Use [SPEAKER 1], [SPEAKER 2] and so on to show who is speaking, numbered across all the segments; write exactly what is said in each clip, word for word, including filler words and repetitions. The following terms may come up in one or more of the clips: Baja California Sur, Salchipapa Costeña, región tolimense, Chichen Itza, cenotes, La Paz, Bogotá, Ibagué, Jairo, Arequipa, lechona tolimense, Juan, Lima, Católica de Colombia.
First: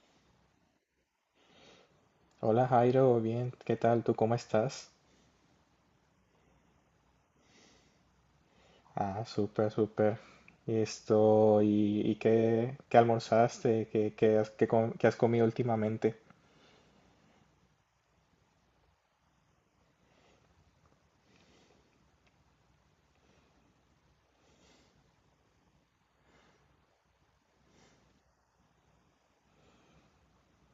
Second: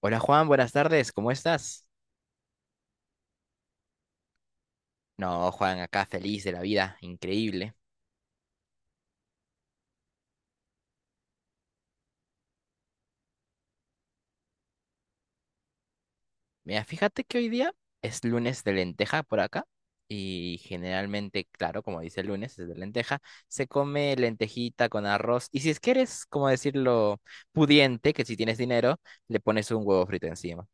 [SPEAKER 1] Hola Juan, buenas tardes, ¿cómo estás?
[SPEAKER 2] Hola Jairo, bien, ¿qué tal? ¿Tú cómo estás?
[SPEAKER 1] No, Juan, acá feliz de la vida, increíble.
[SPEAKER 2] Ah, súper, súper. Y esto, ¿y, y qué, qué almorzaste? ¿Qué, qué has, qué com- qué has comido últimamente?
[SPEAKER 1] Mira, fíjate que hoy día es lunes de lenteja por acá y generalmente, claro, como dice el lunes, es de lenteja, se come lentejita con arroz y si es que eres, como decirlo, pudiente, que si tienes dinero, le pones un huevo frito encima.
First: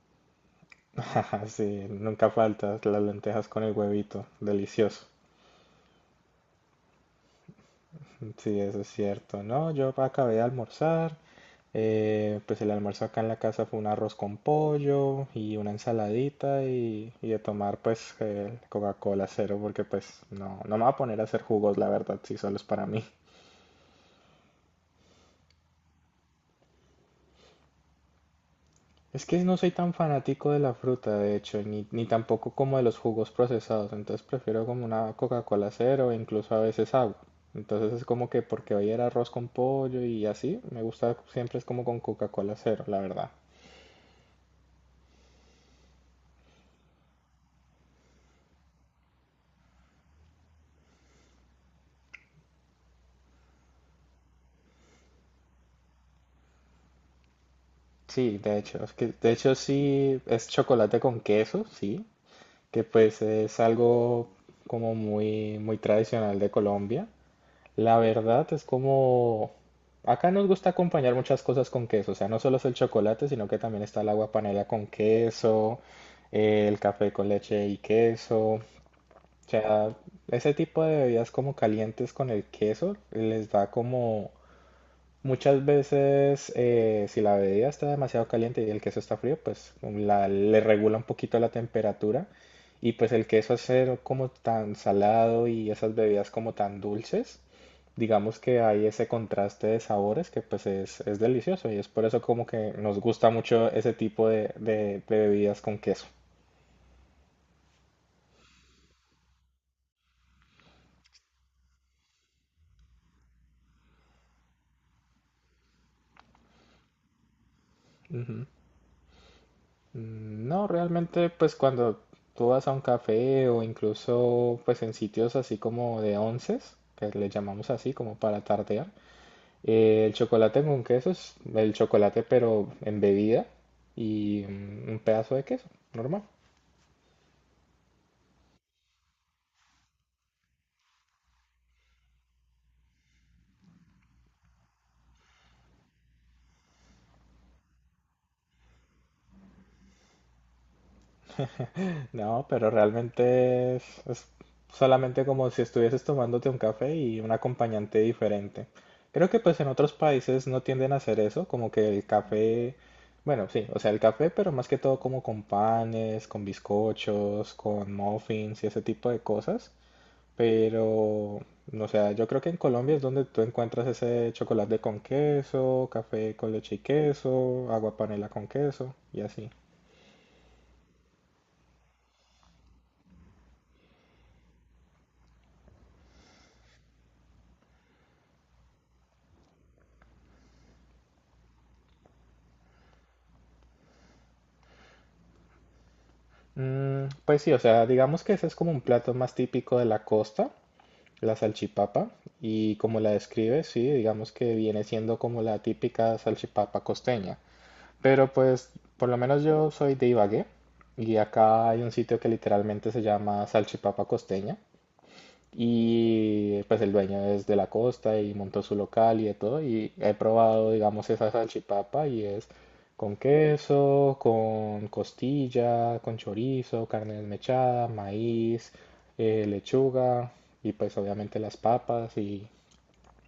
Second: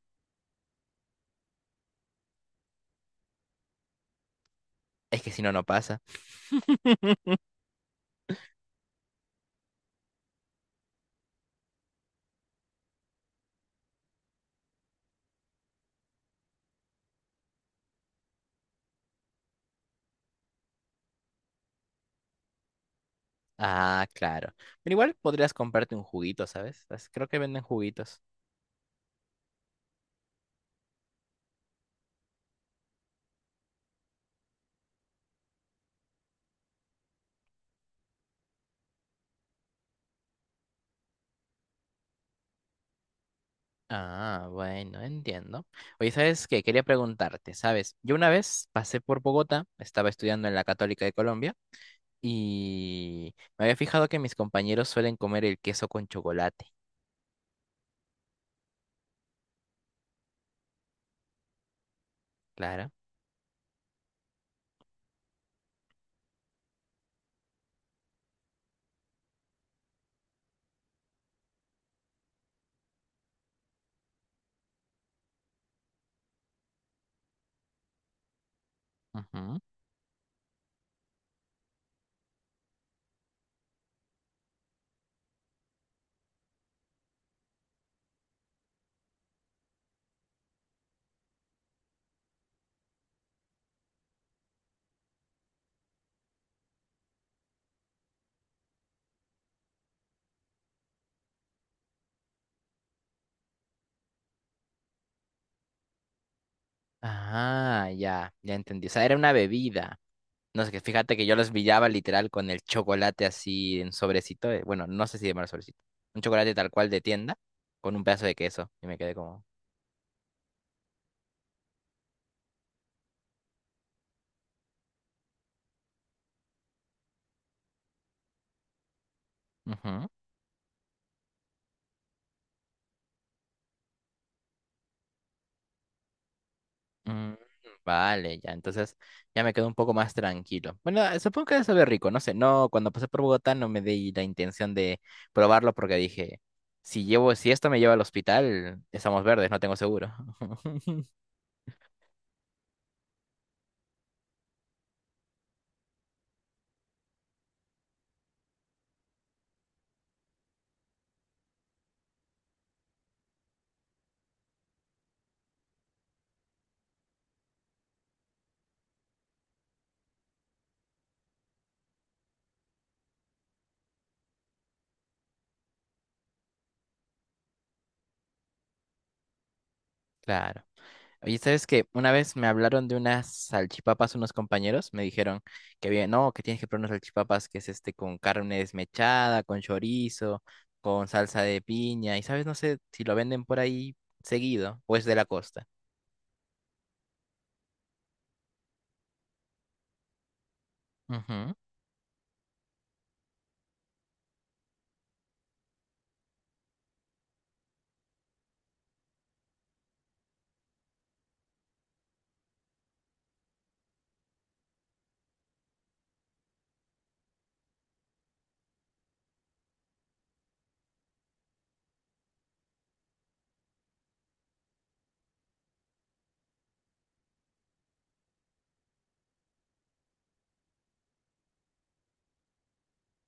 [SPEAKER 2] Sí, nunca faltas las lentejas con el huevito, delicioso.
[SPEAKER 1] Es que si no, no pasa.
[SPEAKER 2] Sí, eso es cierto. No, yo acabé de almorzar. eh, pues el almuerzo acá en la casa fue un arroz con pollo y una ensaladita y, y de tomar pues el Coca-Cola cero porque pues no, no me voy a poner a hacer jugos, la verdad, si solo es para mí.
[SPEAKER 1] Ah, claro. Pero igual podrías comprarte un juguito, ¿sabes? Las- Creo que venden juguitos.
[SPEAKER 2] Es que no soy tan fanático de la fruta, de hecho, ni, ni tampoco como de los jugos procesados, entonces prefiero como una Coca-Cola cero, e incluso a veces agua. Entonces es como que porque hoy era arroz con pollo y así, me gusta siempre es como con Coca-Cola cero, la verdad.
[SPEAKER 1] Ah, bueno, entiendo. Oye, ¿sabes qué? Quería preguntarte, ¿sabes? Yo una vez pasé por Bogotá, estaba estudiando en la Católica de Colombia y me había fijado que mis compañeros suelen comer el queso con chocolate,
[SPEAKER 2] Sí, de hecho, es que de hecho sí es chocolate con queso, sí, que
[SPEAKER 1] claro.
[SPEAKER 2] pues es algo como muy muy tradicional de Colombia. La verdad es como... Acá nos gusta acompañar muchas cosas con queso, o sea, no solo es el chocolate, sino que también está el agua panela con queso, eh, el café con leche y queso. O
[SPEAKER 1] Ujú.
[SPEAKER 2] sea, ese tipo de bebidas como calientes con el queso les da como muchas veces, eh, si la bebida está demasiado caliente y el queso está frío, pues la- le regula un poquito la temperatura. Y pues el queso al ser como tan salado y esas bebidas como tan dulces, digamos que hay ese contraste de sabores que pues es, es delicioso y es por eso como que nos gusta mucho ese tipo de, de- de bebidas con queso.
[SPEAKER 1] Ah, ya, ya entendí. O sea, era una bebida. No sé, que fíjate que yo los pillaba literal con el chocolate así en sobrecito. eh, Bueno, no sé si llamarlo sobrecito. Un chocolate tal cual de tienda con un pedazo de queso y me quedé como...
[SPEAKER 2] Mm, no, realmente pues cuando tú vas a un café o incluso pues en sitios así como de onces, que le llamamos así como para tardear,
[SPEAKER 1] ujú.
[SPEAKER 2] eh, el chocolate con queso es el chocolate pero en bebida y mm, un pedazo de queso, normal.
[SPEAKER 1] Mm, vale, ya, entonces ya me quedo un poco más tranquilo. Bueno, eh, supongo que debe saber rico, no sé, no, cuando pasé por Bogotá no me di la intención de probarlo porque dije, si llevo, si esto me lleva al hospital, estamos verdes, no tengo seguro.
[SPEAKER 2] No, pero realmente es, es solamente como si estuvieses tomándote un café y un acompañante diferente. Creo que pues en otros países no tienden a hacer eso, como que el café, bueno, sí, o sea, el café, pero más que todo como con panes, con bizcochos, con muffins y ese tipo de cosas. Pero, o sea, yo creo que en Colombia es donde tú encuentras ese chocolate con queso, café con leche y queso, agua panela con queso y así.
[SPEAKER 1] Claro. Oye, ¿sabes qué? Una vez me hablaron de unas salchipapas unos compañeros, me dijeron que había, no, que tienes que probar unas salchipapas que es este con carne desmechada, con chorizo, con salsa de piña, y sabes, no sé si lo venden por ahí seguido o es de la costa.
[SPEAKER 2] Mm, pues sí, o sea, digamos que ese es como un plato más típico de la costa, la
[SPEAKER 1] Ujú.
[SPEAKER 2] salchipapa, y como la describe, sí, digamos que viene siendo como la típica salchipapa costeña. Pero pues, por lo menos yo soy de Ibagué, y acá hay un sitio que literalmente se llama Salchipapa Costeña, y pues el dueño es de la costa y montó su local y de todo. Y he probado, digamos, esa salchipapa y es con queso, con costilla, con chorizo, carne desmechada, maíz, eh, lechuga y pues obviamente las papas y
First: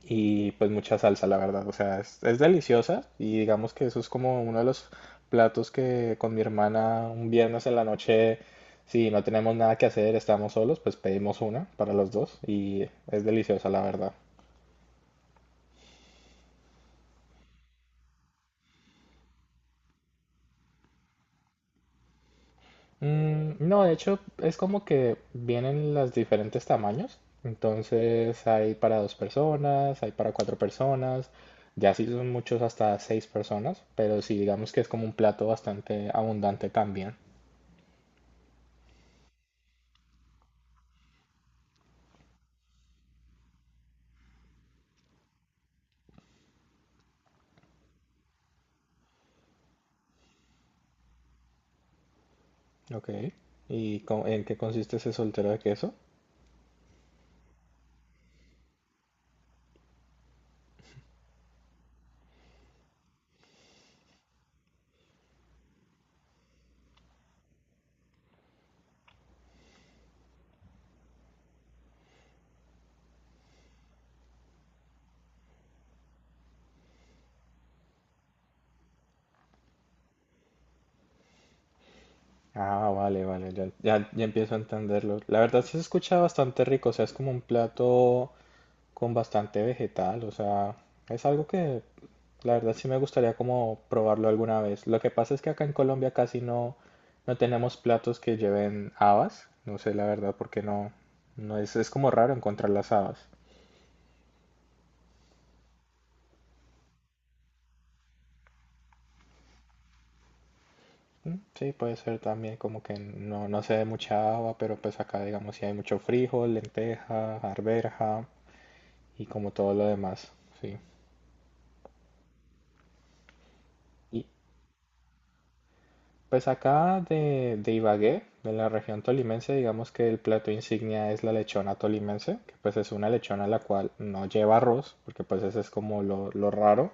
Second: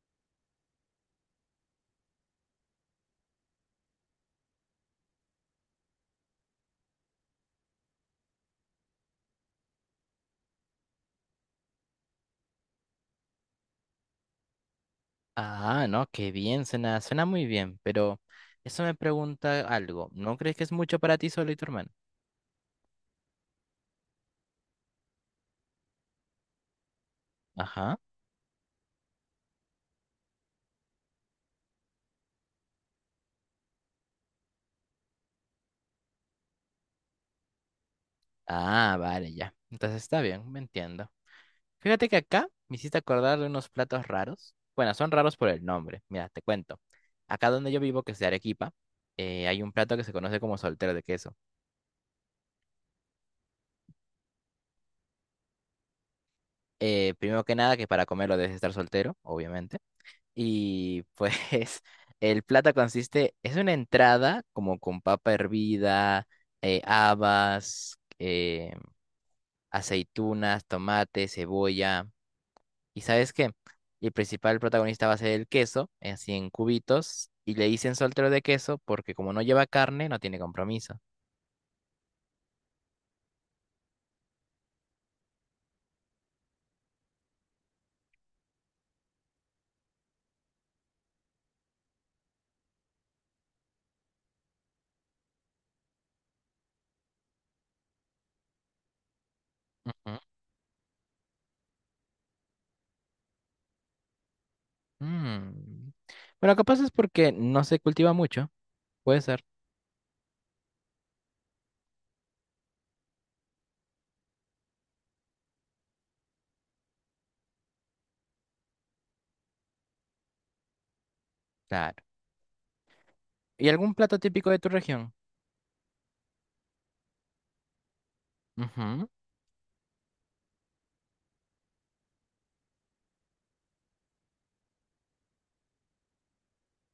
[SPEAKER 2] y pues mucha salsa, la verdad. O sea, es, es deliciosa y digamos que eso es como uno de los platos que con mi hermana un viernes en la noche, si no tenemos nada que hacer, estamos solos, pues pedimos una para los dos y es deliciosa, la verdad.
[SPEAKER 1] Ah, no, qué bien, suena, suena muy bien, pero eso me pregunta algo. ¿No crees que es mucho para ti solo y tu hermano?
[SPEAKER 2] Mm, no, de hecho es como que vienen los diferentes tamaños.
[SPEAKER 1] Ajá.
[SPEAKER 2] Entonces hay para dos personas, hay para cuatro personas, ya si son muchos hasta seis personas, pero sí digamos que es como un plato bastante abundante también.
[SPEAKER 1] Ah, vale, ya. Entonces está bien, me entiendo. Fíjate que acá me hiciste acordar de unos platos raros. Bueno, son raros por el nombre. Mira, te cuento. Acá donde yo vivo, que es de Arequipa, eh, hay un plato que se conoce como soltero de queso.
[SPEAKER 2] Ok. ¿Y co- en qué consiste ese soltero de queso?
[SPEAKER 1] Eh, primero que nada, que para comerlo debes estar soltero, obviamente. Y pues el plata consiste, es una entrada como con papa hervida, eh, habas, eh, aceitunas, tomate, cebolla. ¿Y sabes qué? El principal protagonista va a ser el queso, así en cubitos, y le dicen soltero de queso porque como no lleva carne, no tiene compromiso.
[SPEAKER 2] Ah, vale, vale, ya, ya, ya empiezo a entenderlo. La verdad sí se escucha bastante rico, o sea, es como un plato con bastante vegetal, o sea, es algo que la verdad sí me gustaría como probarlo alguna vez. Lo que pasa es que acá en Colombia casi no, no tenemos platos que lleven habas, no sé la
[SPEAKER 1] Ujú.
[SPEAKER 2] verdad porque no, no es, es como raro encontrar las habas.
[SPEAKER 1] Mm. Bueno, capaz es porque no se cultiva mucho, puede ser.
[SPEAKER 2] Mm, sí, puede ser también como que no, no se dé mucha haba, pero pues acá digamos si hay mucho frijol, lenteja, arberja y como todo lo demás, sí.
[SPEAKER 1] Claro. ¿Y algún plato
[SPEAKER 2] Y
[SPEAKER 1] típico de tu región?
[SPEAKER 2] pues acá de, de Ibagué, de la región
[SPEAKER 1] Ujú,
[SPEAKER 2] tolimense, digamos que el plato insignia es la lechona tolimense, que pues es una lechona la cual no lleva arroz, porque pues ese es como lo, lo raro,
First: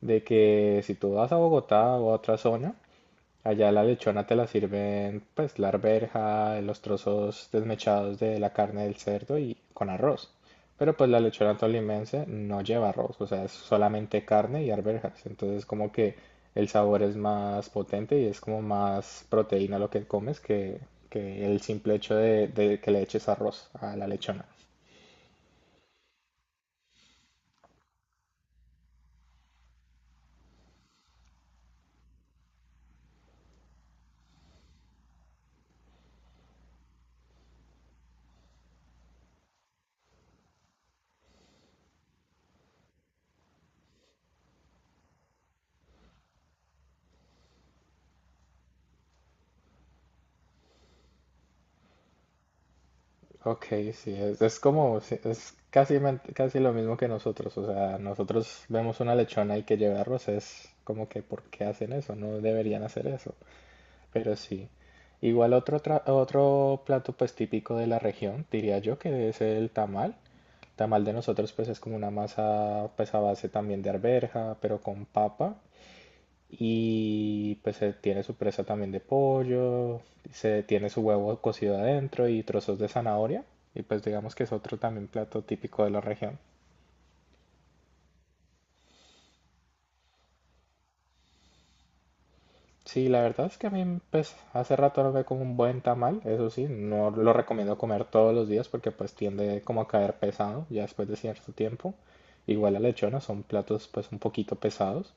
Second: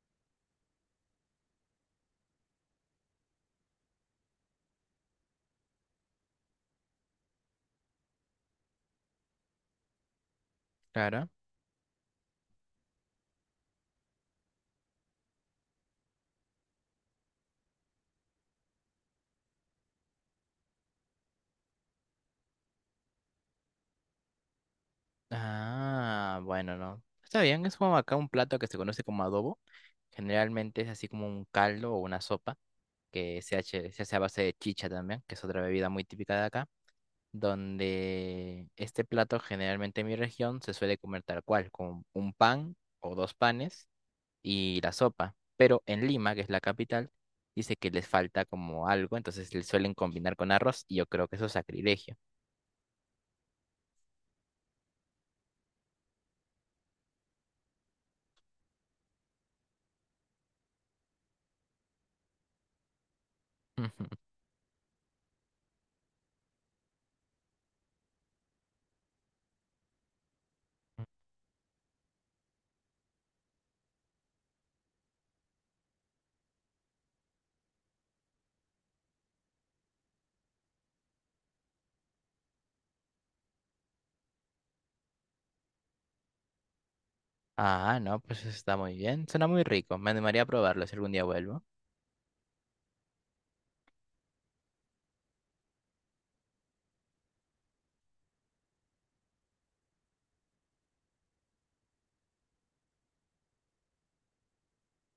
[SPEAKER 2] de que si tú vas a Bogotá o a otra zona, allá la lechona te la sirven, pues, la arveja, los trozos desmechados de la carne del cerdo y con arroz. Pero pues la
[SPEAKER 1] claro.
[SPEAKER 2] lechona tolimense no lleva arroz, o sea, es solamente carne y arvejas. Entonces como que el sabor es más potente y es como más proteína lo que comes que, que el simple hecho de, de que le eches arroz a la lechona.
[SPEAKER 1] Ah, bueno, no. Está bien, es como acá un plato que se conoce como adobo. Generalmente es así como un caldo o una sopa que se hace, se hace a base de chicha también, que es otra bebida muy típica de acá, donde este plato generalmente en mi región se suele comer tal cual, con un pan o dos panes y la sopa. Pero en Lima, que es la capital, dice que les falta como algo, entonces le suelen combinar con arroz y yo creo que eso es sacrilegio.
[SPEAKER 2] Ok, sí, es, es como, sí, es casi, men- casi lo mismo que nosotros, o sea, nosotros vemos una lechona y que llevarlos es como que ¿por qué hacen eso? No deberían hacer eso, pero sí. Igual otro, tra- otro plato pues típico de la región, diría yo, que es el tamal. Tamal de nosotros pues es como una masa pues a base también de arveja, pero con papa y pues eh, tiene su presa también de pollo, se tiene su huevo cocido adentro y trozos de zanahoria. Y pues digamos que es otro también plato típico de la región.
[SPEAKER 1] Ah, no, pues eso está muy bien. Suena muy rico. Me animaría a probarlo si algún día vuelvo.
[SPEAKER 2] Sí, la verdad es que a mí pues hace rato no me como un buen tamal, eso sí, no lo recomiendo comer todos los días porque pues tiende como a caer pesado ya después de cierto tiempo. Igual la lechona son platos pues un poquito pesados.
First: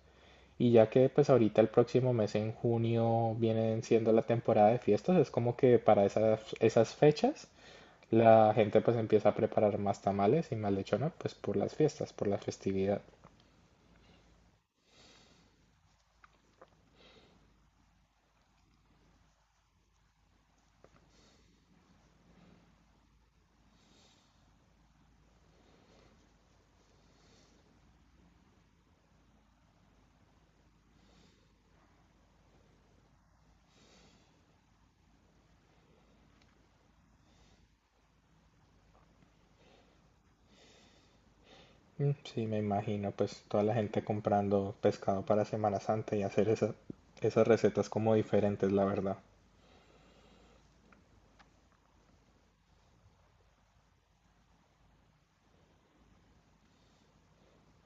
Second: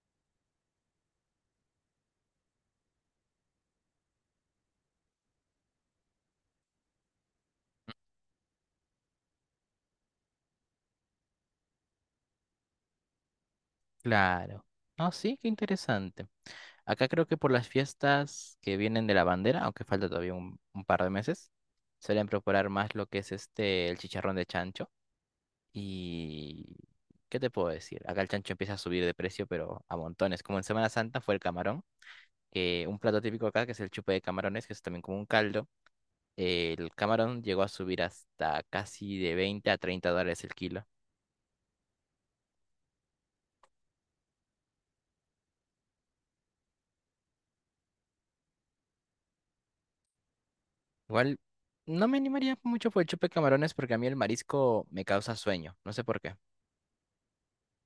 [SPEAKER 2] Y ya que pues ahorita el próximo mes en junio vienen siendo la temporada de fiestas, es como que para esas, esas fechas la gente pues empieza a preparar más tamales y más lechona pues por las fiestas, por la festividad.
[SPEAKER 1] Claro. Ah, sí, qué interesante. Acá creo que por las fiestas que vienen de la bandera, aunque falta todavía un, un par de meses, suelen preparar más lo que es este, el chicharrón de chancho. Y... ¿Qué te puedo decir? Acá el chancho empieza a subir de precio, pero a montones. Como en Semana Santa fue el camarón, que un plato típico acá, que es el chupe de camarones, que es también como un caldo. El camarón llegó a subir hasta casi de veinte a treinta dólares el kilo.
[SPEAKER 2] Mm, sí, me imagino pues toda la gente comprando pescado para Semana Santa y hacer esa- esas recetas como diferentes, la verdad.
[SPEAKER 1] Igual no me animaría mucho por el chupe de camarones porque a mí el marisco me causa sueño, no sé por qué.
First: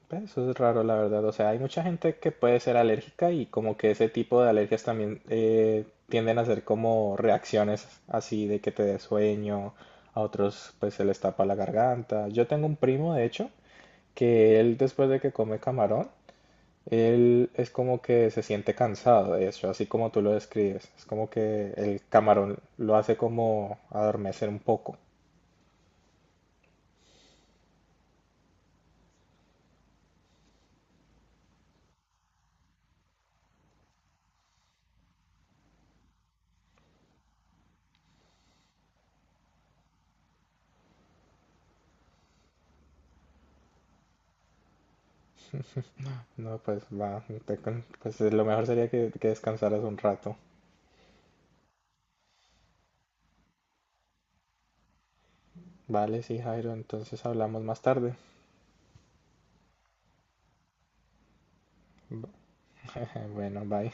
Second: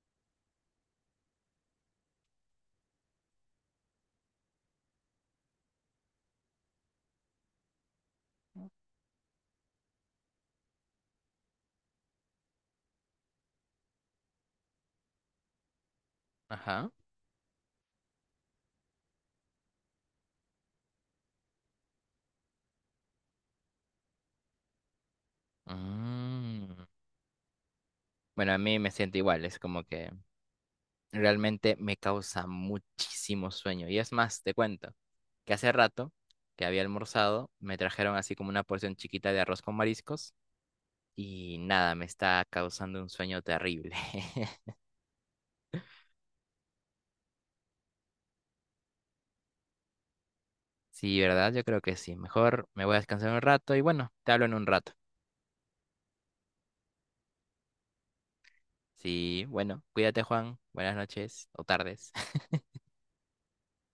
[SPEAKER 2] Pero eso es raro, la verdad. O sea, hay mucha gente que puede ser alérgica y como que ese tipo de alergias también eh, tienden a ser como reacciones así de que te dé sueño, a otros pues se les tapa la garganta. Yo tengo un primo, de hecho, que él después de que come camarón,
[SPEAKER 1] Ajá.
[SPEAKER 2] él es como que se siente cansado, de hecho, así como tú lo describes. Es como que el camarón lo hace como adormecer un poco.
[SPEAKER 1] Mm. Bueno, a mí me siento igual, es como que realmente me causa muchísimo sueño. Y es más, te cuento que hace rato que había almorzado, me trajeron así como una porción chiquita de arroz con mariscos y nada, me está causando un sueño terrible.
[SPEAKER 2] No, pues va, te- pues lo mejor sería que, que descansaras un rato.
[SPEAKER 1] Sí, ¿verdad? Yo creo que sí. Mejor me voy a descansar un rato y bueno, te hablo en un rato.
[SPEAKER 2] Vale, sí, Jairo, entonces hablamos más tarde.
[SPEAKER 1] Sí, bueno, cuídate, Juan. Buenas noches o tardes.
[SPEAKER 2] Bueno, bye.